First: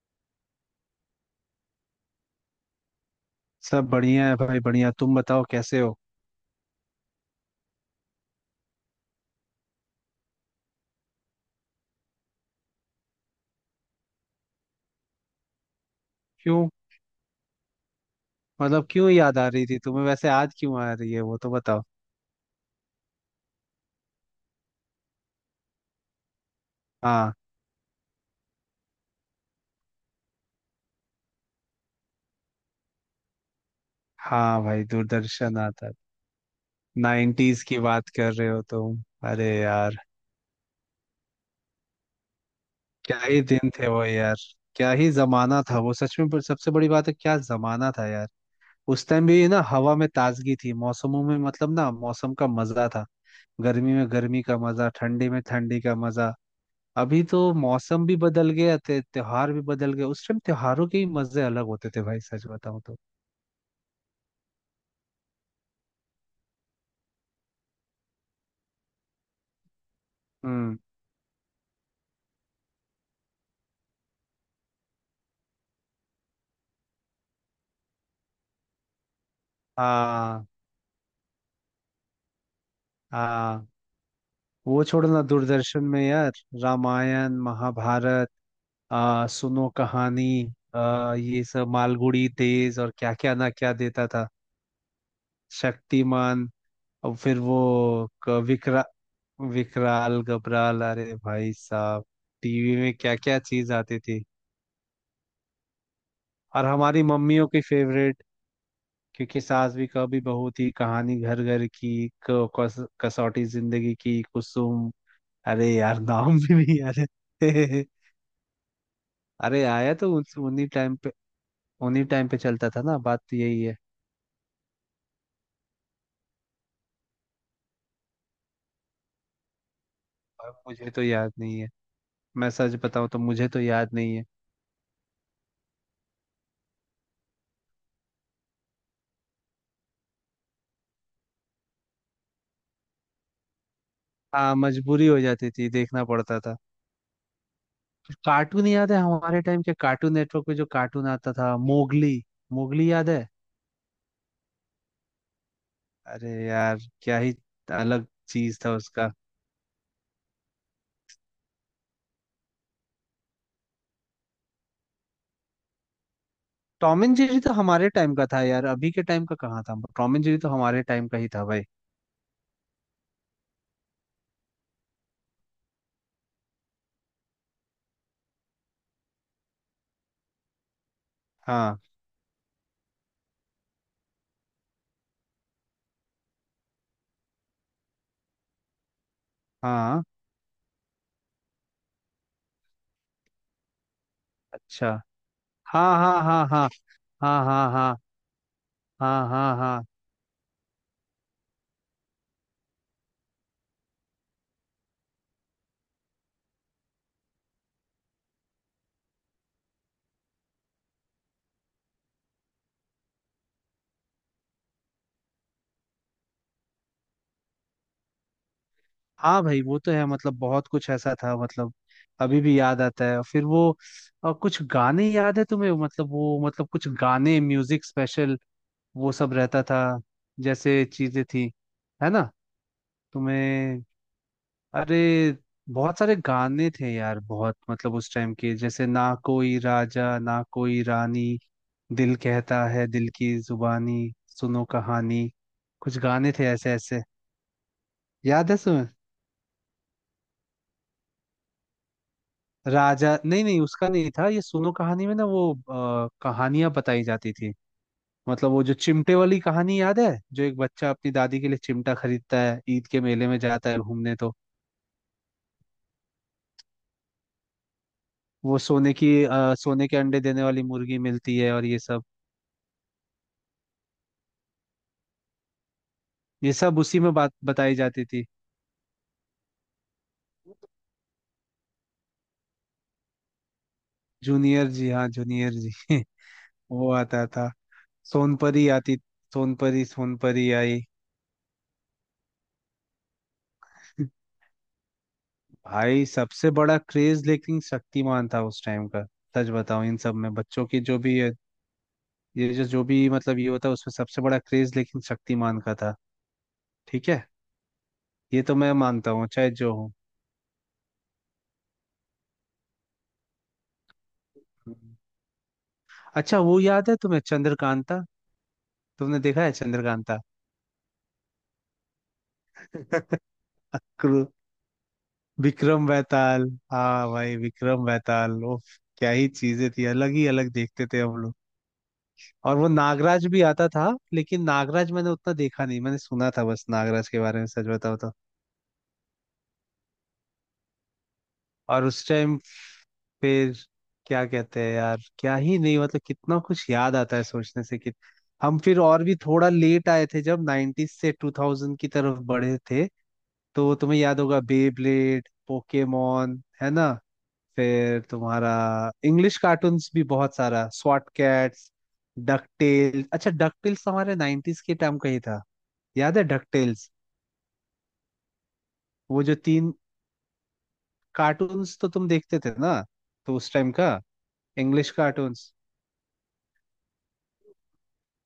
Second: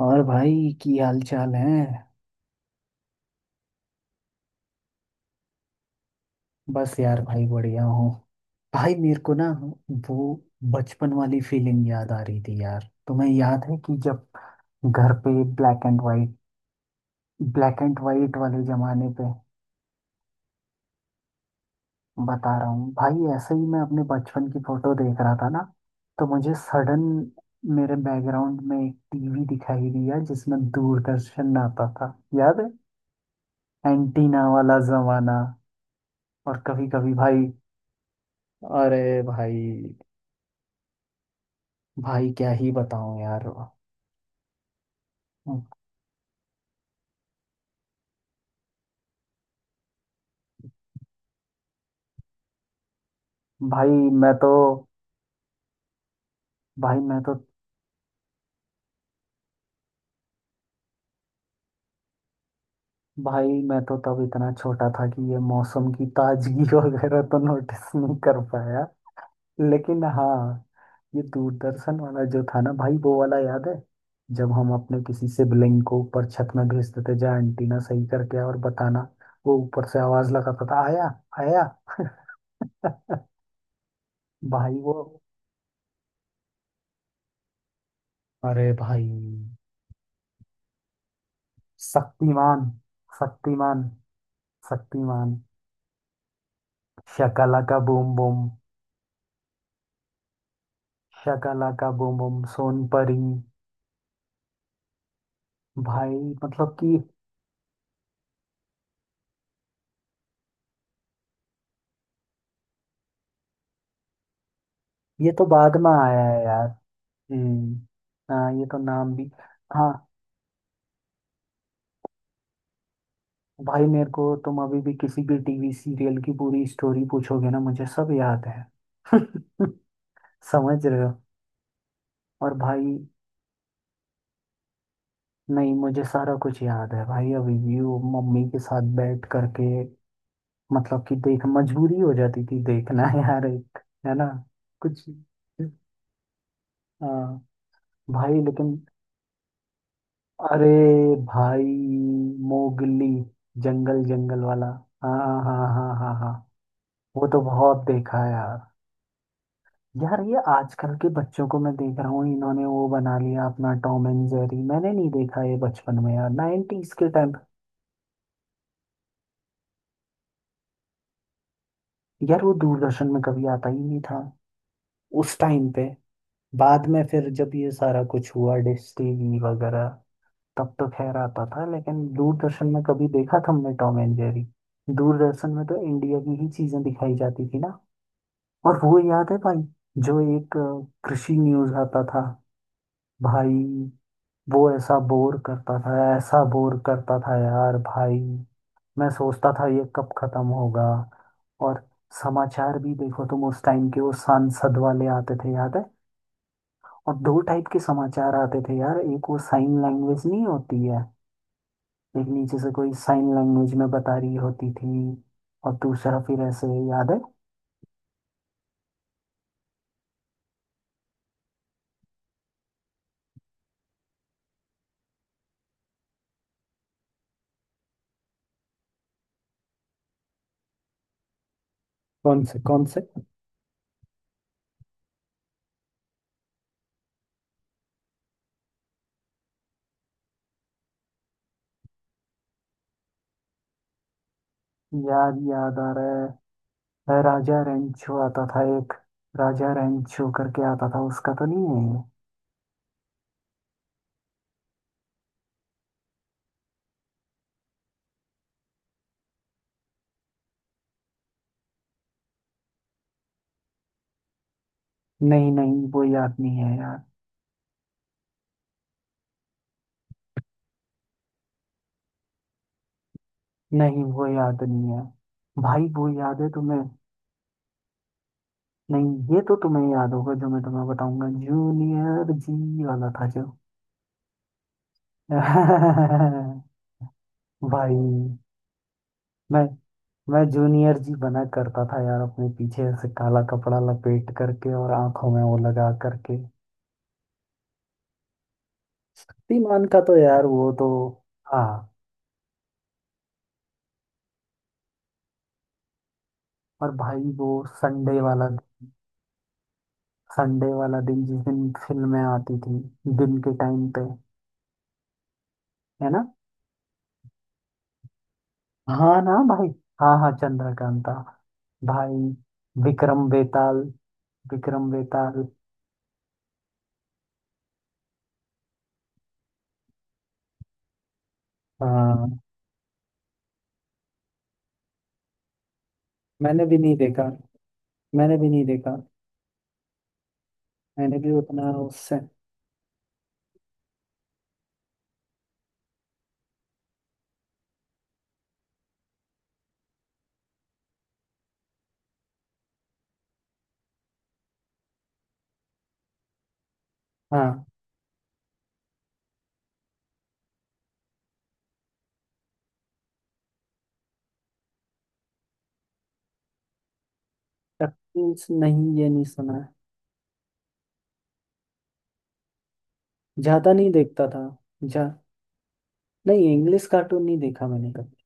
और भाई की हाल चाल है। सब बढ़िया है भाई बढ़िया। तुम बताओ कैसे हो? बस यार भाई बढ़िया हूँ। भाई मेरे को ना वो बचपन वाली फीलिंग याद आ रही थी यार, तुम्हें याद है कि जब घर पे ब्लैक एंड वाइट क्यों? ब्लैक एंड वाइट वाले मतलब जमाने क्यों पे। याद आ रही थी तुम्हें, वैसे आज क्यों आ रही है वो तो बताओ। बता रहा हूँ भाई, ऐसे ही मैं अपने बचपन की फोटो देख रहा था ना। तो मुझे सडन हाँ, मेरे बैकग्राउंड में एक टीवी दिखाई दिया जिसमें दूरदर्शन आता था। याद है? एंटीना हाँ वाला भाई जमाना। दूरदर्शन आता है। और कभी कभी भाई, नाइन्टीज की बात कर रहे हो तुम? अरे अरे भाई, यार! भाई क्या ही क्या बताऊं ही यार। दिन थे वो यार। क्या ही जमाना था वो सच में, पर सबसे बड़ी बात है क्या जमाना था यार। उस टाइम भी ना हवा में ताजगी थी, मौसमों में मतलब ना मौसम का मजा था। भाई गर्मी में मैं गर्मी तो का मजा, ठंडी में ठंडी का मजा। भाई मैं अभी तो तो मौसम भी बदल गया त्योहार भी बदल गए, उस टाइम त्योहारों के ही मजे अलग होते थे भाई, सच बताऊं तो। भाई मैं तो तब इतना छोटा था कि ये मौसम की ताजगी वगैरह तो नोटिस नहीं कर पाया। लेकिन हाँ, हम्म। ये दूरदर्शन वाला जो था ना भाई, वो वाला याद है। जब हम अपने किसी सिबलिंग को ऊपर छत में भेजते थे, जा एंटीना सही करके आ और बताना। वो ऊपर से आवाज हाँ। लगाता था आया, आया। हाँ, भाई वो वो, छोड़ो ना, दूरदर्शन में यार रामायण महाभारत, अरे भाई, सुनो कहानी, ये सब मालगुड़ी शक्तिमान, डेज और क्या क्या ना क्या शक्तिमान, देता था। शक्तिमान, शक्तिमान। और फिर वो शकलाका बूम बूम, विकराल गबराल, अरे भाई शकलाका साहब! बूम बूम, टीवी सोन में क्या परी। क्या चीज आती थी। भाई और मतलब कि हमारी मम्मियों की फेवरेट क्योंि सास भी कभी बहू थी, कहानी घर घर की, कसौटी जिंदगी की, कुसुम। ये तो अरे बाद में यार आया नाम है भी यार। नहीं याद हम्म। है। हाँ ये तो नाम भी। अरे हाँ आया तो उन्हीं टाइम पे, उन्हीं टाइम पे चलता था ना, बात तो यही है। भाई, मेरे को तुम अभी भी किसी भी टीवी सीरियल की पूरी स्टोरी पूछोगे ना, मुझे सब याद है। और समझ मुझे रहे तो हो। याद नहीं है। मैं और सच भाई, बताऊं तो मुझे तो याद नहीं है। नहीं, मुझे सारा कुछ याद है भाई, अभी भी वो मम्मी के साथ बैठ करके, मतलब कि देख मजबूरी हो जाती थी देखना यार, एक, है ना? हाँ, मजबूरी कुछ, हो जाती थी, देखना पड़ता था। हाँ भाई, कार्टून लेकिन, याद है? हमारे टाइम के कार्टून नेटवर्क पे अरे जो कार्टून आता था, भाई मोगली। मोगली मोगली, याद है? जंगल जंगल वाला। हाँ, हाँ, हाँ, हाँ, अरे हाँ। यार क्या वो ही तो बहुत अलग देखा है यार। चीज था उसका। यार ये आजकल के बच्चों को मैं देख रहा हूँ, इन्होंने वो बना लिया अपना टॉम एंड जेरी, मैंने नहीं देखा ये बचपन में यार, 90s टॉम के एंड टाइम। जेरी तो हमारे टाइम का था यार, अभी के टाइम का कहाँ था? टॉम एंड जेरी तो हमारे टाइम का ही था भाई। यार वो दूरदर्शन में कभी आता ही नहीं था उस टाइम पे। बाद में फिर जब ये सारा कुछ हुआ डिश टीवी वगैरह, तब तो खैर आता था, हाँ, लेकिन दूरदर्शन में कभी देखा तुमने टॉम एंड जेरी? दूरदर्शन में तो इंडिया की ही चीजें दिखाई जाती थी ना। और वो याद है भाई, हाँ, जो एक कृषि न्यूज आता था। भाई वो अच्छा। ऐसा बोर करता हाँ, था, हाँ, ऐसा हाँ, हाँ। बोर करता था हाँ, हाँ, यार हाँ, भाई। मैं हाँ। सोचता हाँ, था ये हाँ, कब खत्म होगा। और समाचार भी देखो तुम उस टाइम के, वो सांसद वाले आते थे, याद है। और दो टाइप के समाचार आते थे यार, एक वो साइन लैंग्वेज नहीं होती है, एक नीचे से कोई साइन लैंग्वेज में बता रही होती थी, और दूसरा फिर ऐसे, याद है? हाँ। भाई वो तो है, मतलब बहुत कुछ ऐसा था, मतलब अभी भी याद आता है फिर वो। और कुछ गाने याद है तुम्हें, मतलब वो मतलब कुछ गाने म्यूजिक स्पेशल, वो सब रहता था, जैसे चीजें थी, है ना? कौन से कौन से? तुम्हें? अरे बहुत सारे गाने थे यार, बहुत, मतलब उस टाइम के जैसे ना कोई राजा ना कोई रानी, दिल कहता है दिल की जुबानी, सुनो कहानी, याद याद आ कुछ रहा गाने थे ऐसे ऐसे। है राजा रेंचो आता याद है था तुम्हें? एक। राजा रेंचो करके आता था, उसका तो नहीं है ये? राजा नहीं, नहीं उसका नहीं था ये। सुनो कहानी में ना वो कहानियां बताई जाती थी। मतलब वो जो चिमटे वाली कहानी याद है, जो एक बच्चा अपनी दादी के लिए चिमटा खरीदता है, ईद के मेले में जाता है घूमने, तो नहीं नहीं, वो याद नहीं है यार। वो सोने की सोने के अंडे देने वाली मुर्गी मिलती है, और ये सब, नहीं वो याद नहीं है। भाई वो याद है ये सब तुम्हें? उसी में बात बताई जाती थी। नहीं, ये तो तुम्हें याद होगा जो मैं तुम्हें बताऊंगा, जूनियर जी वाला था जो। जूनियर जी, हाँ जूनियर जी। वो आता था। भाई सोनपरी आती, मैं सोनपरी, मैं सोनपरी आई। जूनियर जी बना करता था यार, अपने पीछे से काला कपड़ा लपेट करके और आंखों में वो लगा भाई करके। सबसे बड़ा क्रेज लेकिन शक्तिमान था उस टाइम का, सच बताऊं। शक्तिमान इन का सब तो में यार बच्चों वो की तो, जो भी ये हाँ। ये जो जो भी मतलब ये होता है, उसमें सबसे बड़ा क्रेज लेकिन शक्तिमान का था। और ठीक है, भाई वो संडे ये वाला, तो मैं मानता हूँ चाहे जो हो। संडे वाला दिन, जिस दिन फिल्में आती थी दिन के टाइम पे, हम्म। है ना? अच्छा वो याद है तुम्हें चंद्रकांता? तुमने हाँ ना देखा है भाई। हाँ, चंद्रकांता? हाँ, चंद्रकांता। भाई विक्रम बेताल, क्रू- विक्रम बेताल। विक्रम बेताल। हाँ भाई विक्रम बेताल वो, क्या ही चीजें थी, अलग ही अलग देखते थे हम लोग। हाँ, और वो नागराज भी आता था, लेकिन नागराज मैंने उतना देखा नहीं, मैंने सुना था मैंने बस भी नहीं नागराज के देखा, बारे में, सच बताओ तो। मैंने भी नहीं देखा, मैंने भी उतना और उस उससे, टाइम फिर क्या कहते हैं यार, क्या ही नहीं, मतलब कितना कुछ याद आता है सोचने से कि, हम फिर और भी थोड़ा लेट आए थे जब 90s से 2000 की तरफ बढ़े थे, तो तुम्हें याद होगा बेब्लेड पोकेमॉन, है ना? हाँ। फिर तुम्हारा इंग्लिश कार्टून्स भी बहुत सारा, स्वॉट कैट्स, डक टेल्स, अच्छा डक टेल्स हमारे 90s के टाइम का ही था। याद है डक टेल्स? शक्ति नहीं, ये वो नहीं जो सुना। तीन कार्टून्स तो तुम देखते थे ना, तो उस ज्यादा टाइम नहीं का देखता था। इंग्लिश जा, कार्टून्स। नहीं इंग्लिश कार्टून नहीं देखा मैंने कभी।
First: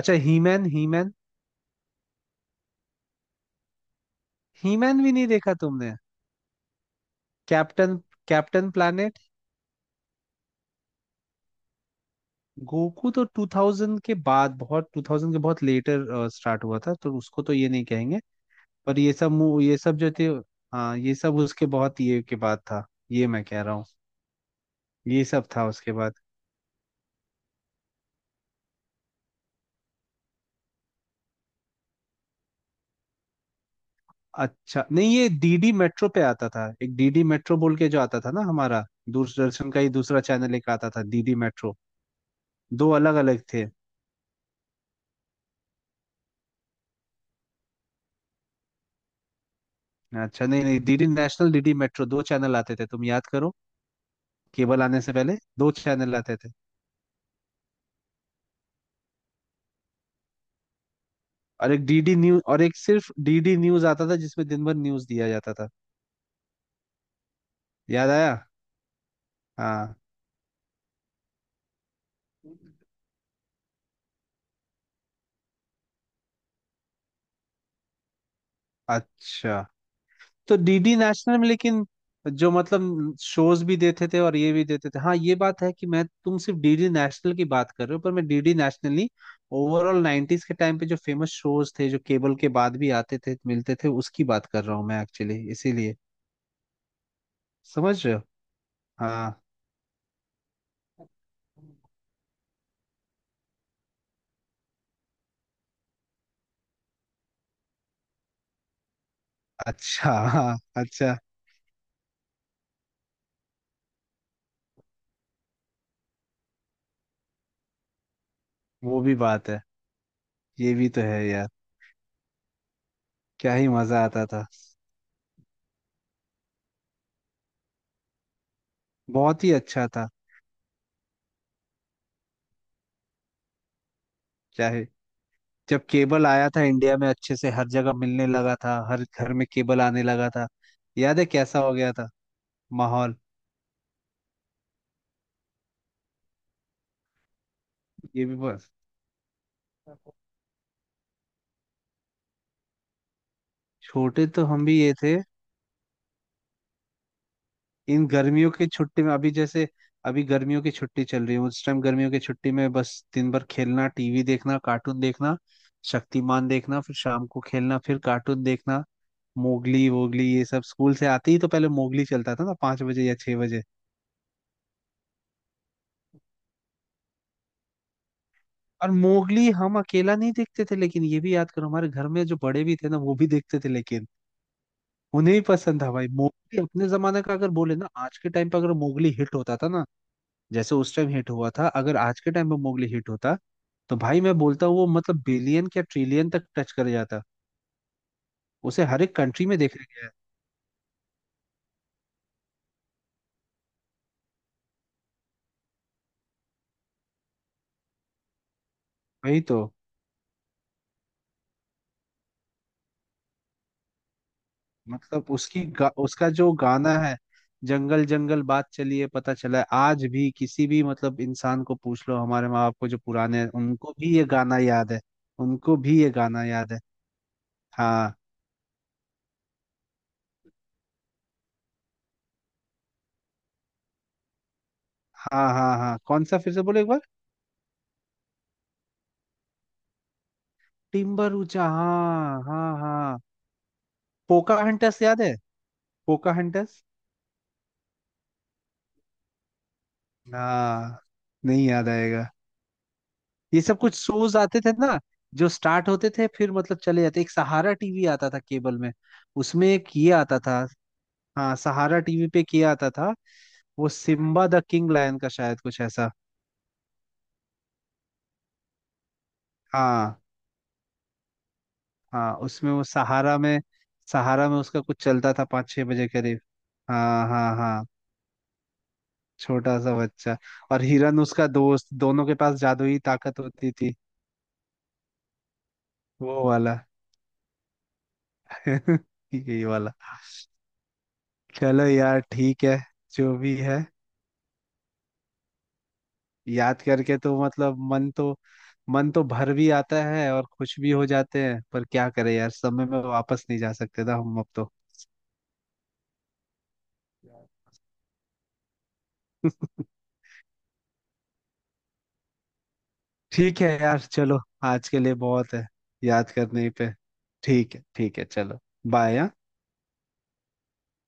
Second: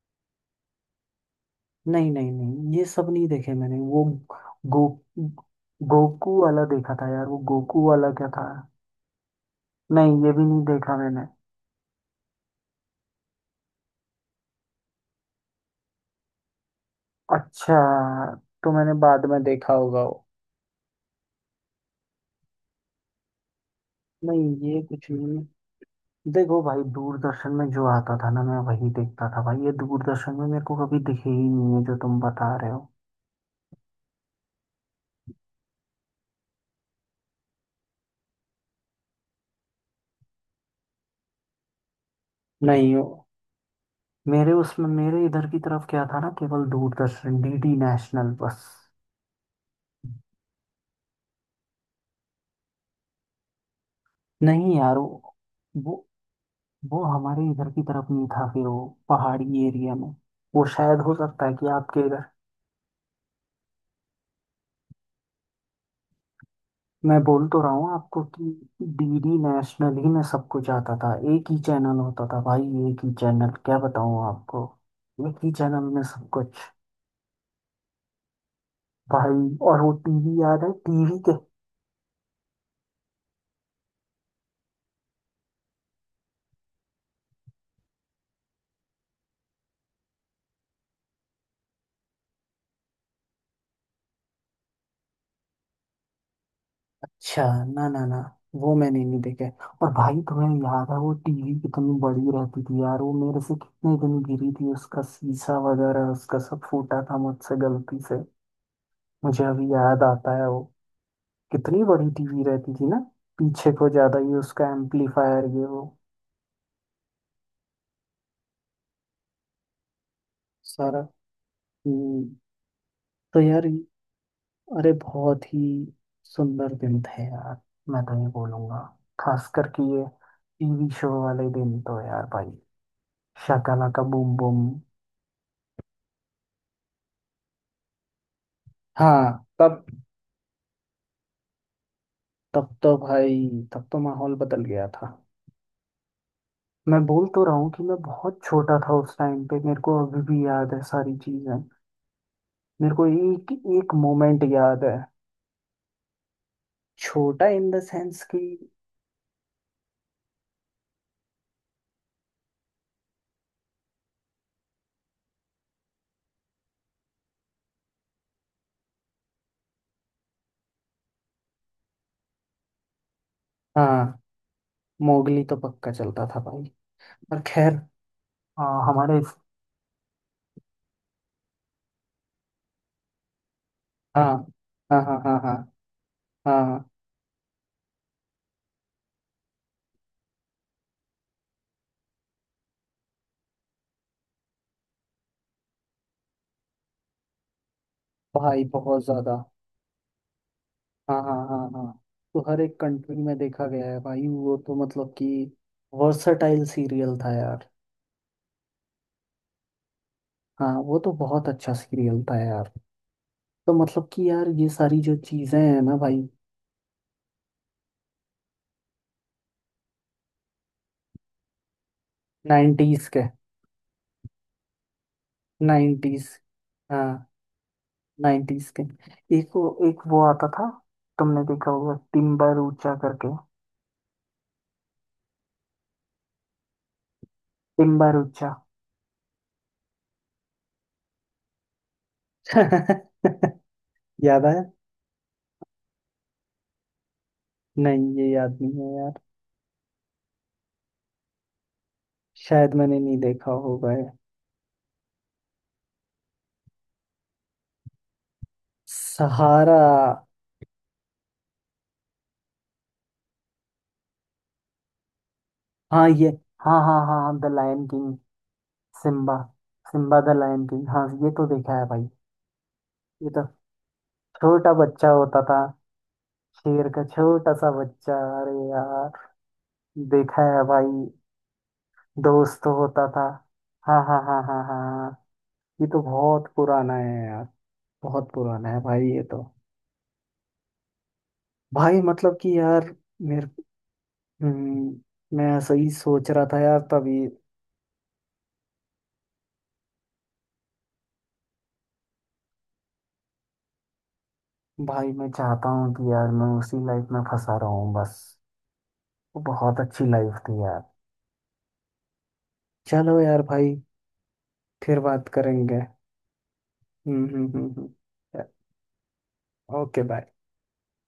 अच्छा हीमैन, हीमैन। नहीं नहीं नहीं, ये सब नहीं देखे मैंने वो। गो हीमैन भी नहीं देखा तुमने? गोकू वाला देखा था यार, वो गोकू कैप्टन, वाला क्या था? Captain planet. नहीं, ये भी नहीं देखा मैंने। गोकू तो 2000 के बाद बहुत, 2000 के बहुत लेटर स्टार्ट हुआ था, तो उसको तो ये अच्छा, नहीं कहेंगे। तो मैंने पर ये बाद सब में देखा ये सब होगा जो वो। थे, हाँ ये सब उसके बहुत ये के बाद था, ये मैं कह रहा हूँ। नहीं ये कुछ ये सब था नहीं। उसके बाद। देखो भाई, दूरदर्शन में जो आता था ना, मैं वही देखता था भाई, ये दूरदर्शन में मेरे को कभी दिखे ही नहीं है जो तुम बता रहे हो। अच्छा नहीं, ये डीडी मेट्रो पे आता था, एक डीडी मेट्रो बोल के जो आता था ना हमारा, दूरदर्शन का ही दूसरा चैनल एक आता था डीडी मेट्रो। दो नहीं हो। अलग अलग थे। मेरे इधर की तरफ क्या था ना, केवल दूरदर्शन डीडी नेशनल, बस। अच्छा नहीं नहीं, डीडी नेशनल, डीडी मेट्रो, दो चैनल आते थे, तुम याद करो। नहीं केबल यार, आने से वो पहले दो वो चैनल आते थे। हमारे इधर की तरफ नहीं था फिर, वो पहाड़ी एरिया में, वो शायद हो सकता है कि और एक आपके डीडी इधर। न्यूज, और एक सिर्फ डीडी न्यूज आता था जिसमें दिन भर न्यूज दिया जाता था। मैं बोल तो रहा हूँ याद आपको आया? कि डीडी नेशनल हाँ। ही में सब कुछ आता था, एक ही चैनल होता था भाई। एक ही चैनल, क्या बताऊँ आपको, एक ही चैनल में सब कुछ। भाई अच्छा और वो टीवी तो याद है, डीडी टीवी के, नेशनल में लेकिन जो, मतलब शोज भी देते थे और ये भी देते थे, हाँ ये बात है, कि मैं, तुम सिर्फ डीडी नेशनल की बात कर रहे हो, पर मैं डीडी नेशनल नहीं, ओवरऑल 90s के टाइम पे जो फेमस शोज थे जो केबल के बाद भी आते थे मिलते थे, उसकी बात कर रहा हूँ मैं एक्चुअली, इसीलिए। अच्छा, ना समझ ना रहे ना, हो? वो मैंने नहीं हाँ देखा है। और भाई तुम्हें याद है वो टीवी कितनी बड़ी रहती थी यार, वो मेरे से कितने दिन गिरी थी, उसका शीशा वगैरह, उसका सब फूटा था मुझसे गलती से। मुझे अभी याद अच्छा, आता है हाँ वो। अच्छा, कितनी बड़ी टीवी रहती थी ना, पीछे को ज्यादा, ये उसका एम्पलीफायर, ये वो वो भी बात है, ये भी सारा। तो है यार, हम्म, तो क्या ही यार, मजा आता था, अरे बहुत ही सुंदर दिन थे यार। मैं तो ये बोलूंगा, बहुत खास ही करके अच्छा ये था। टीवी शो वाले दिन तो यार भाई, शाकाला का बूम बूम। क्या ही! जब केबल आया था इंडिया में अच्छे से, हर जगह मिलने लगा था, हर घर हाँ में केबल तब, आने लगा था, याद है कैसा हो गया था तो माहौल? भाई, तब तो माहौल बदल गया था। मैं बोल तो रहा हूँ कि मैं ये भी बहुत बस, छोटा था उस टाइम पे, मेरे को अभी भी याद है सारी चीजें, मेरे को एक एक छोटे मोमेंट तो हम भी याद ये है। थे। छोटा इन द इन सेंस कि, गर्मियों की छुट्टी में अभी जैसे, अभी गर्मियों की छुट्टी चल रही है, उस टाइम गर्मियों की छुट्टी में बस दिन भर खेलना, टीवी देखना, कार्टून देखना, शक्तिमान देखना, फिर शाम को खेलना, फिर कार्टून देखना, मोगली वोगली ये सब, स्कूल से आते ही तो पहले मोगली चलता था ना, पांच बजे या छह बजे। हाँ। मोगली तो पक्का चलता था भाई, पर खैर, हाँ और हमारे, मोगली हम अकेला नहीं देखते थे लेकिन, ये भी याद करो हमारे घर में जो बड़े भी थे ना वो भी देखते थे लेकिन, हाँ, हाँ, हाँ, उन्हें हाँ, भी हाँ। पसंद था भाई मोगली, हाँ अपने जमाने का, अगर बोले ना आज के टाइम पर, अगर मोगली हिट होता था ना जैसे उस टाइम हिट हुआ था, अगर आज के टाइम पे मोगली हिट होता, तो भाई मैं बोलता हूँ वो मतलब बिलियन क्या ट्रिलियन तक टच कर जाता। भाई, उसे बहुत हर एक ज्यादा। कंट्री में देखा गया है। हाँ, हाँ, हाँ, हाँ, तो हर एक कंट्री में देखा गया है भाई, वो तो मतलब कि वर्सटाइल सीरियल था यार। वही तो, हाँ, वो तो बहुत अच्छा सीरियल था यार। तो मतलब कि यार ये सारी जो मतलब चीजें उसकी हैं ना भाई, उसका जो गाना है जंगल जंगल बात चली है पता चला है, आज भी किसी भी मतलब इंसान को पूछ लो, हमारे माँ बाप को जो नाइन्टीज के, पुराने हैं उनको भी ये गाना याद है। उनको भी ये नाइन्टीज, गाना याद है। हाँ, हाँ, नाइन्टीज के। एक वो, एक वो आता था, तुमने देखा होगा टिम्बर ऊंचा करके। हाँ, हाँ, हाँ। कौन सा, फिर से बोलो एक बार। टिम्बर ऊंचा। टिम्बर ऊंचा, हाँ हाँ हाँ। याद पोका है? हंटर्स याद है? पोका हंटर्स। नहीं, ये याद नहीं है यार। हाँ, नहीं याद आएगा। शायद मैंने नहीं देखा ये सब होगा कुछ ये। शोज आते थे ना, जो स्टार्ट होते थे फिर मतलब चले जाते। एक सहारा टीवी आता था केबल में, उसमें सहारा। एक ये आता था। हाँ सहारा टीवी पे किया आता था। वो सिम्बा द किंग लायन का शायद कुछ हाँ ऐसा। ये, हाँ, हाँ, हाँ, हाँ, the lion king, Simba, Simba हाँ। द लायन किंग, हाँ, ये तो देखा है भाई। हाँ उसमें, वो ये सहारा तो, में, सहारा में छोटा उसका कुछ बच्चा चलता होता था था, पाँच छह बजे करीब। शेर का हाँ हाँ छोटा सा हाँ। बच्चा। अरे यार, छोटा सा बच्चा, देखा है और भाई। हिरन उसका दोस्त, दोनों के पास दोस्त तो जादुई होता था, ताकत होती थी, हाँ, हाँ, हाँ, हाँ, हाँ। ये तो वो बहुत वाला। पुराना है यार। बहुत पुराना है भाई ये तो। यही वाला। चलो भाई यार मतलब कि ठीक है, यार, जो मेरे, भी है। हम्म, मैं ऐसा ही सोच रहा था यार, याद करके तभी। तो मतलब मन तो, मन तो भर भी आता है और खुश भी हो जाते हैं, पर क्या करें यार, समय में वापस नहीं जा सकते ना हम अब तो। भाई मैं चाहता हूँ कि यार मैं उसी लाइफ में फंसा रहा हूँ बस, वो बहुत अच्छी लाइफ थी यार। चलो यार ठीक है भाई, यार चलो, आज के फिर लिए बात बहुत है, करेंगे। याद करने पे। हम्म, हम्म, हम्म, ठीक है, हम्म। ठीक है, चलो। बाय। Okay, bye.